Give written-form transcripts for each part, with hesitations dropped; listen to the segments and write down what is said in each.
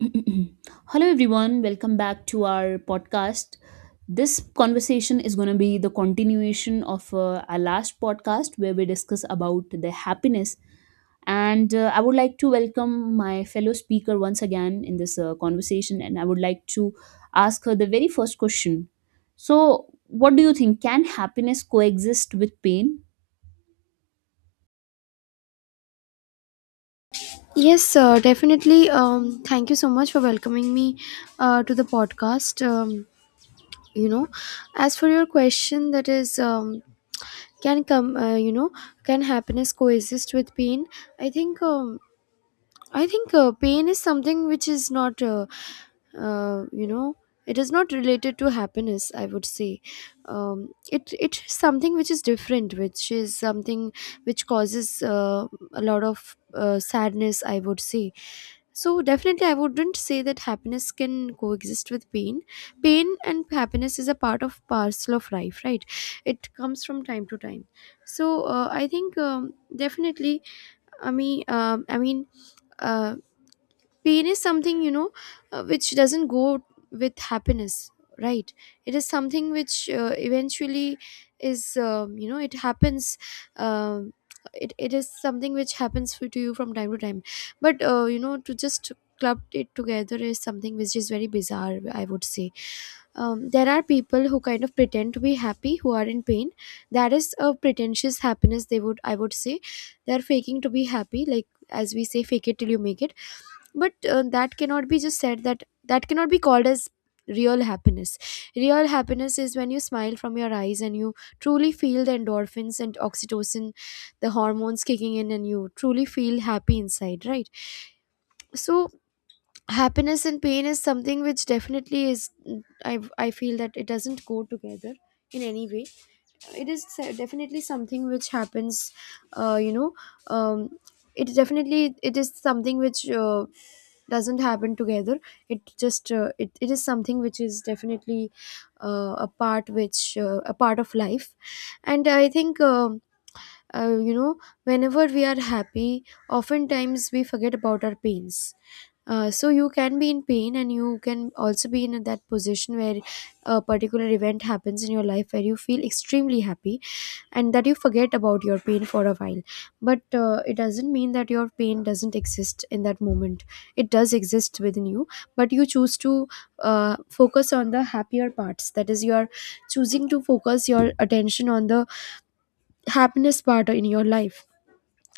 Hello, everyone. Welcome back to our podcast. This conversation is going to be the continuation of our last podcast where we discuss about the happiness. And I would like to welcome my fellow speaker once again in this conversation. And I would like to ask her the very first question. So, what do you think? Can happiness coexist with pain? Yes, sir, definitely. Thank you so much for welcoming me to the podcast. You know, as for your question, that is, can can happiness coexist with pain? I think um, I think pain is something which is not, you know, it is not related to happiness, I would say. It is something which is different, which is something which causes a lot of sadness, I would say. So definitely, I wouldn't say that happiness can coexist with pain. Pain and happiness is a part of parcel of life, right? It comes from time to time. I think Definitely, I mean, um, I mean. Uh, pain is something, which doesn't go with happiness, right? It is something which, eventually, is you know it happens. um, it is something which happens to you from time to time, but, to just club it together is something which is very bizarre, I would say. There are people who kind of pretend to be happy who are in pain. That is a pretentious happiness, they would I would say. They're faking to be happy, like as we say, fake it till you make it. But that cannot be just said, that cannot be called as real happiness. Real happiness is when you smile from your eyes and you truly feel the endorphins and oxytocin, the hormones kicking in, and you truly feel happy inside, right? So happiness and pain is something which definitely is, I feel that it doesn't go together in any way. It is definitely something which happens. uh, you know um, it is something which doesn't happen together. It is something which is definitely a part, which a part of life. And i think um uh, you know whenever we are happy, oftentimes we forget about our pains. So you can be in pain and you can also be in that position where a particular event happens in your life where you feel extremely happy, and that you forget about your pain for a while. But it doesn't mean that your pain doesn't exist in that moment. It does exist within you, but you choose to focus on the happier parts. That is, you are choosing to focus your attention on the happiness part in your life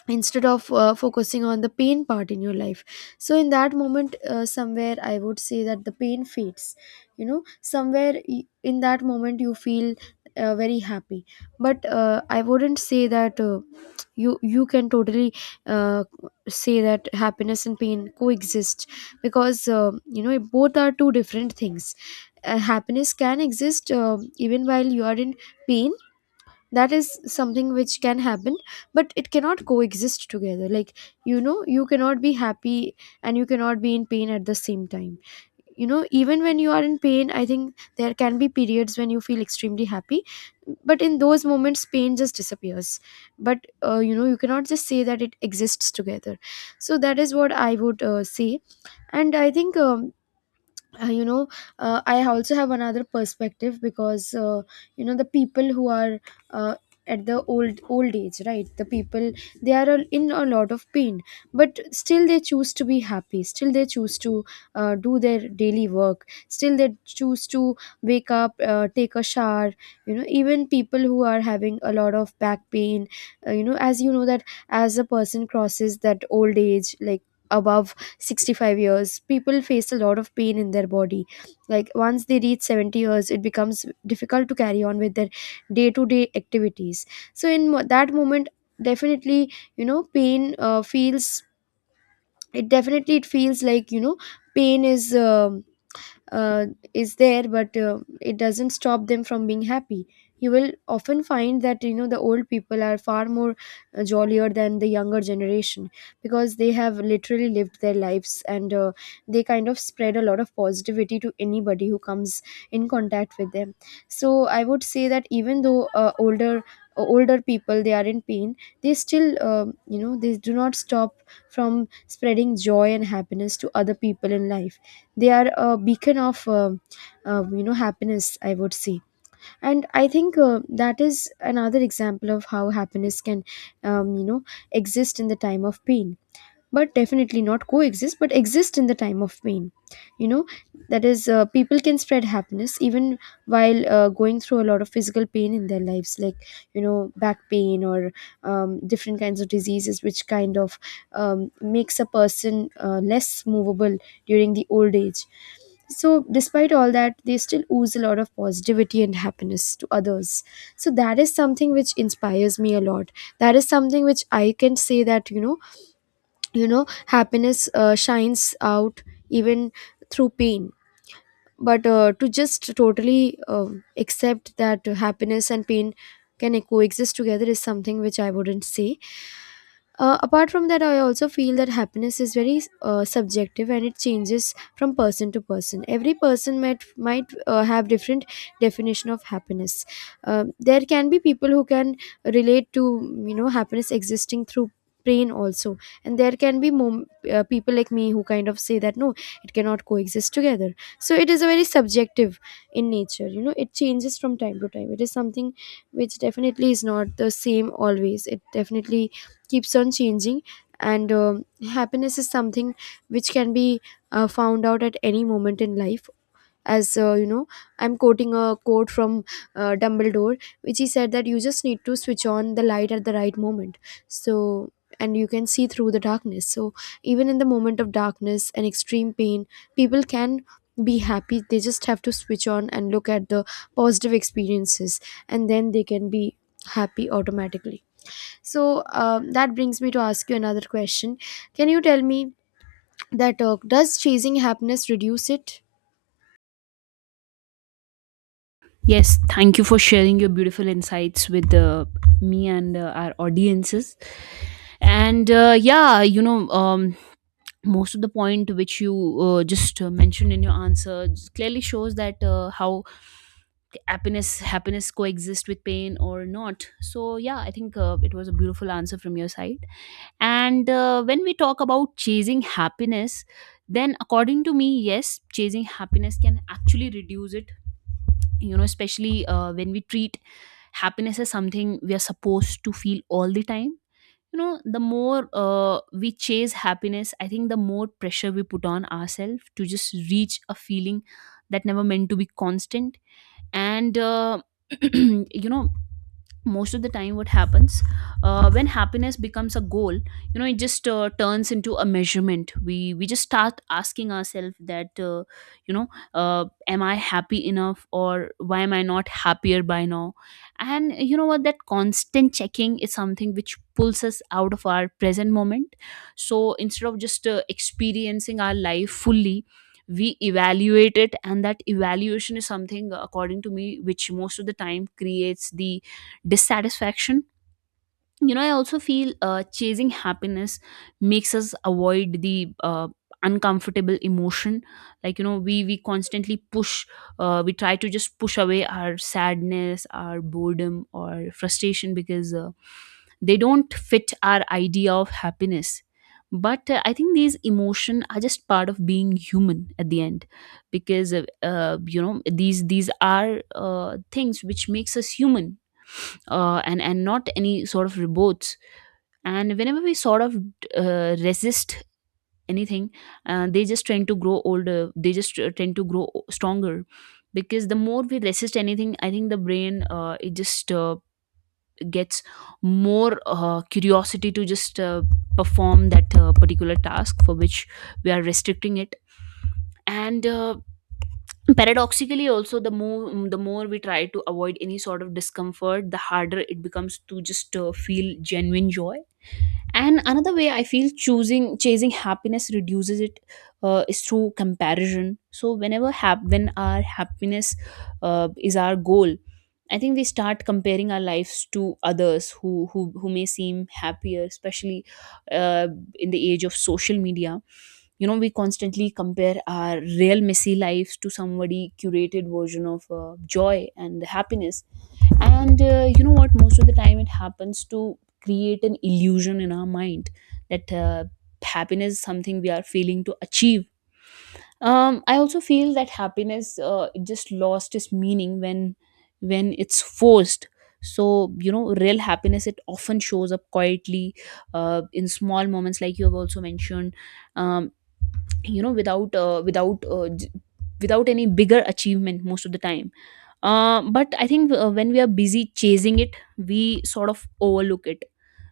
instead of focusing on the pain part in your life. So in that moment, somewhere I would say that the pain fades. You know, somewhere, in that moment, you feel very happy. But I wouldn't say that you can totally uh, say that happiness and pain coexist, because both are two different things. Happiness can exist even while you are in pain. That is something which can happen, but it cannot coexist together. Like, you know, you cannot be happy and you cannot be in pain at the same time. You know, even when you are in pain, I think there can be periods when you feel extremely happy, but in those moments pain just disappears. But, you cannot just say that it exists together. So that is what I would say. And i think um, uh, you know uh, I also have another perspective, because, the people who are uh, at the old age, right, the people, they are all in a lot of pain, but still they choose to be happy. Still they choose to do their daily work. Still they choose to wake up, take a shower. You know, even people who are having a lot of back pain, as you know that, as a person crosses that old age, like, above 65 years, people face a lot of pain in their body. Like, once they reach 70 years, it becomes difficult to carry on with their day to day activities. So that moment, definitely, you know, pain feels, it feels like, you know, pain uh, is there, but it doesn't stop them from being happy. You will often find that, you know, the old people are far more jollier than the younger generation, because they have literally lived their lives, and they kind of spread a lot of positivity to anybody who comes in contact with them. So I would say that, even though, older people, they are in pain, they still, they do not stop from spreading joy and happiness to other people in life. They are a beacon of happiness, I would say. And I think that is another example of how happiness can um, you know exist in the time of pain. But definitely not coexist, but exist in the time of pain. You know, that is, people can spread happiness even while going through a lot of physical pain in their lives, like, you know, back pain, or different kinds of diseases which kind of um, makes a person less movable during the old age. So despite all that, they still ooze a lot of positivity and happiness to others. So that is something which inspires me a lot. That is something which I can say that, you know, happiness shines out even through pain. But to just totally accept that happiness and pain can coexist together is something which I wouldn't say. Apart from that, I also feel that happiness is very subjective, and it changes from person to person. Every person might have different definition of happiness. There can be people who can relate to, you know, happiness existing through pain also, and there can be people like me who kind of say that no, it cannot coexist together. So it is a very subjective in nature. You know, it changes from time to time. It is something which definitely is not the same always. It definitely keeps on changing. And happiness is something which can be found out at any moment in life. As, I'm quoting a quote from Dumbledore, which he said that you just need to switch on the light at the right moment. So, and you can see through the darkness. So even in the moment of darkness and extreme pain, people can be happy. They just have to switch on and look at the positive experiences, and then they can be happy automatically. So that brings me to ask you another question. Can you tell me that does chasing happiness reduce it? Yes, thank you for sharing your beautiful insights with me and our audiences. And yeah, you know, Most of the point which you just mentioned in your answer just clearly shows that how happiness coexist with pain or not. So yeah, I think it was a beautiful answer from your side. And when we talk about chasing happiness, then according to me, yes, chasing happiness can actually reduce it, you know, especially when we treat happiness as something we are supposed to feel all the time. You know, the more we chase happiness, I think the more pressure we put on ourselves to just reach a feeling that never meant to be constant. And you know, most of the time what happens when happiness becomes a goal, you know, it just turns into a measurement. We just start asking ourselves that, you know am I happy enough, or why am I not happier by now? And you know what, that constant checking is something which pulls us out of our present moment. So instead of just experiencing our life fully, we evaluate it, and that evaluation is something, according to me, which most of the time creates the dissatisfaction. You know, I also feel chasing happiness makes us avoid the uncomfortable emotion. Like, you know, we constantly push, we try to just push away our sadness, our boredom, or frustration, because they don't fit our idea of happiness. But I think these emotion are just part of being human at the end. Because uh, uh, you know these are things which makes us human, and not any sort of reports. And whenever we sort of resist anything, they just tend to grow older. They just tend to grow stronger, because the more we resist anything, I think the brain it just gets more curiosity to just perform that particular task for which we are restricting it. And paradoxically, also, the more we try to avoid any sort of discomfort, the harder it becomes to just feel genuine joy. And another way I feel choosing chasing happiness reduces it is through comparison. So whenever when our happiness is our goal, I think we start comparing our lives to others who may seem happier, especially uh, in the age of social media. You know, we constantly compare our real messy lives to somebody curated version of joy and happiness. And you know what, most of the time it happens to create an illusion in our mind that happiness is something we are failing to achieve. I also feel that happiness, it just lost its meaning when it's forced. So, you know, real happiness, it often shows up quietly in small moments, like you have also mentioned. um, you know, without any bigger achievement most of the time. But I think when we are busy chasing it, we sort of overlook it.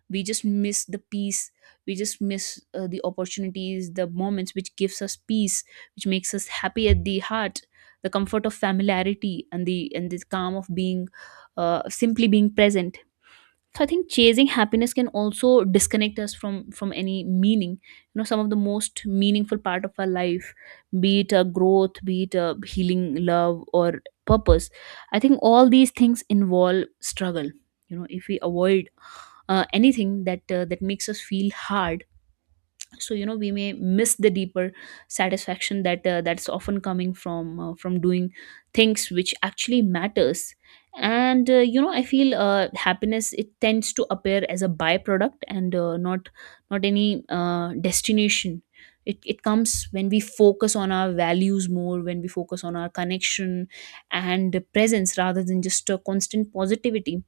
We just miss the peace. We just miss the opportunities, the moments which gives us peace, which makes us happy at the heart, the comfort of familiarity, and the calm of being, simply being present. So I think chasing happiness can also disconnect us from any meaning. You know, some of the most meaningful part of our life, be it a growth, be it a healing, love, or purpose. I think all these things involve struggle. You know, if we avoid anything that makes us feel hard, so, you know, we may miss the deeper satisfaction that that's often coming from doing things which actually matters. And you know, I feel happiness, it tends to appear as a byproduct and not not any destination. It comes when we focus on our values more, when we focus on our connection and presence, rather than just a constant positivity.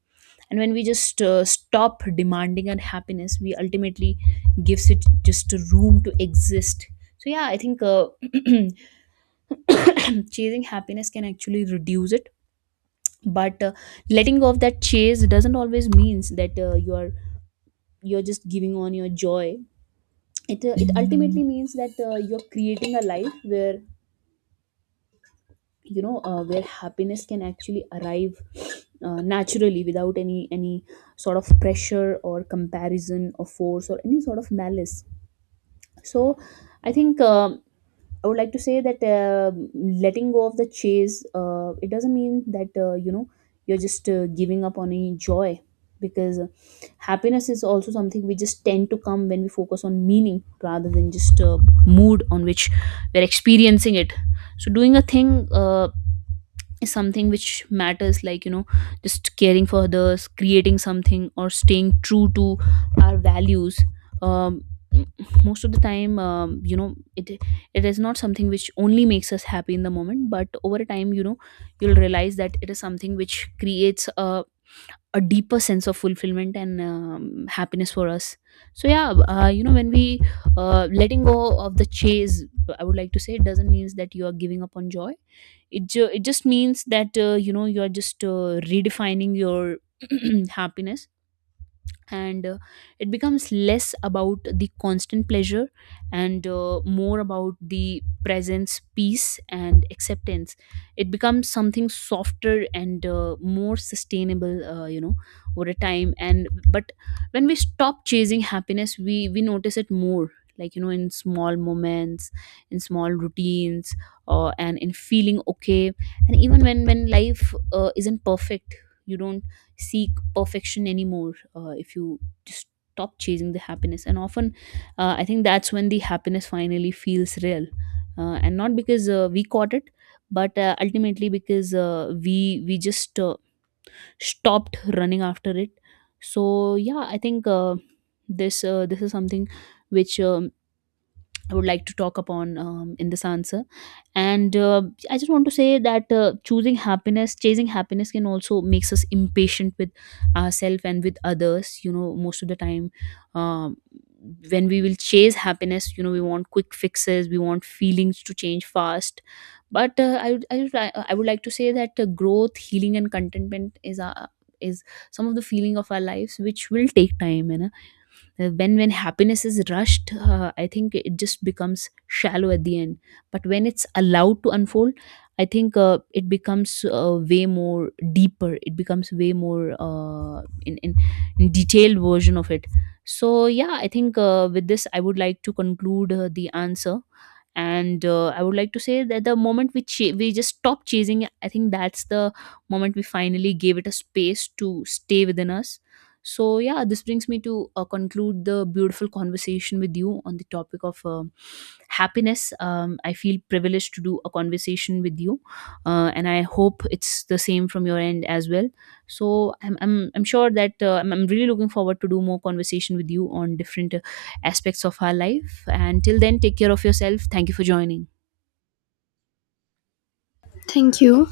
And when we just stop demanding our happiness, we ultimately gives it just a room to exist. So yeah, I think chasing happiness can actually reduce it. But letting go of that chase doesn't always means that you're just giving on your joy. It, it ultimately means that you're creating a life where, you know, where happiness can actually arrive naturally, without any sort of pressure or comparison or force or any sort of malice. So I think I would like to say that letting go of the chase, it doesn't mean that, you know, you're just giving up on any joy, because happiness is also something we just tend to come when we focus on meaning, rather than just mood on which we're experiencing it. So doing a thing is something which matters, like, you know, just caring for others, creating something, or staying true to our values. um, m- most of the time, you know, it is not something which only makes us happy in the moment, but over a time, you know, you'll realize that it is something which creates a deeper sense of fulfillment and, happiness for us. So yeah, you know, when we letting go of the chase, I would like to say it doesn't mean that you are giving up on joy. It just means that, you know, you are just redefining your happiness. And it becomes less about the constant pleasure, and more about the presence, peace, and acceptance. It becomes something softer and more sustainable, you know, over a time. And but when we stop chasing happiness, we notice it more, like, you know, in small moments, in small routines, and in feeling okay. And even when life isn't perfect, you don't seek perfection anymore, if you just stop chasing the happiness. And often, I think that's when the happiness finally feels real, and not because we caught it, but ultimately because we just stopped running after it. So yeah, I think this is something which, I would like to talk upon in this answer. And I just want to say that chasing happiness can also makes us impatient with ourselves and with others. You know, most of the time, um, when we will chase happiness, you know, we want quick fixes, we want feelings to change fast. But I would like to say that growth, healing, and contentment is our, is some of the feeling of our lives which will take time. You know? When happiness is rushed, I think it just becomes shallow at the end. But when it's allowed to unfold, I think it becomes way more deeper. It becomes way more in detailed version of it. So yeah, I think with this I would like to conclude the answer. And I would like to say that the moment we just stop chasing, I think that's the moment we finally gave it a space to stay within us. So, yeah, this brings me to conclude the beautiful conversation with you on the topic of happiness. I feel privileged to do a conversation with you, and I hope it's the same from your end as well. So, I'm sure that I'm really looking forward to do more conversation with you on different aspects of our life. And till then, take care of yourself. Thank you for joining. Thank you.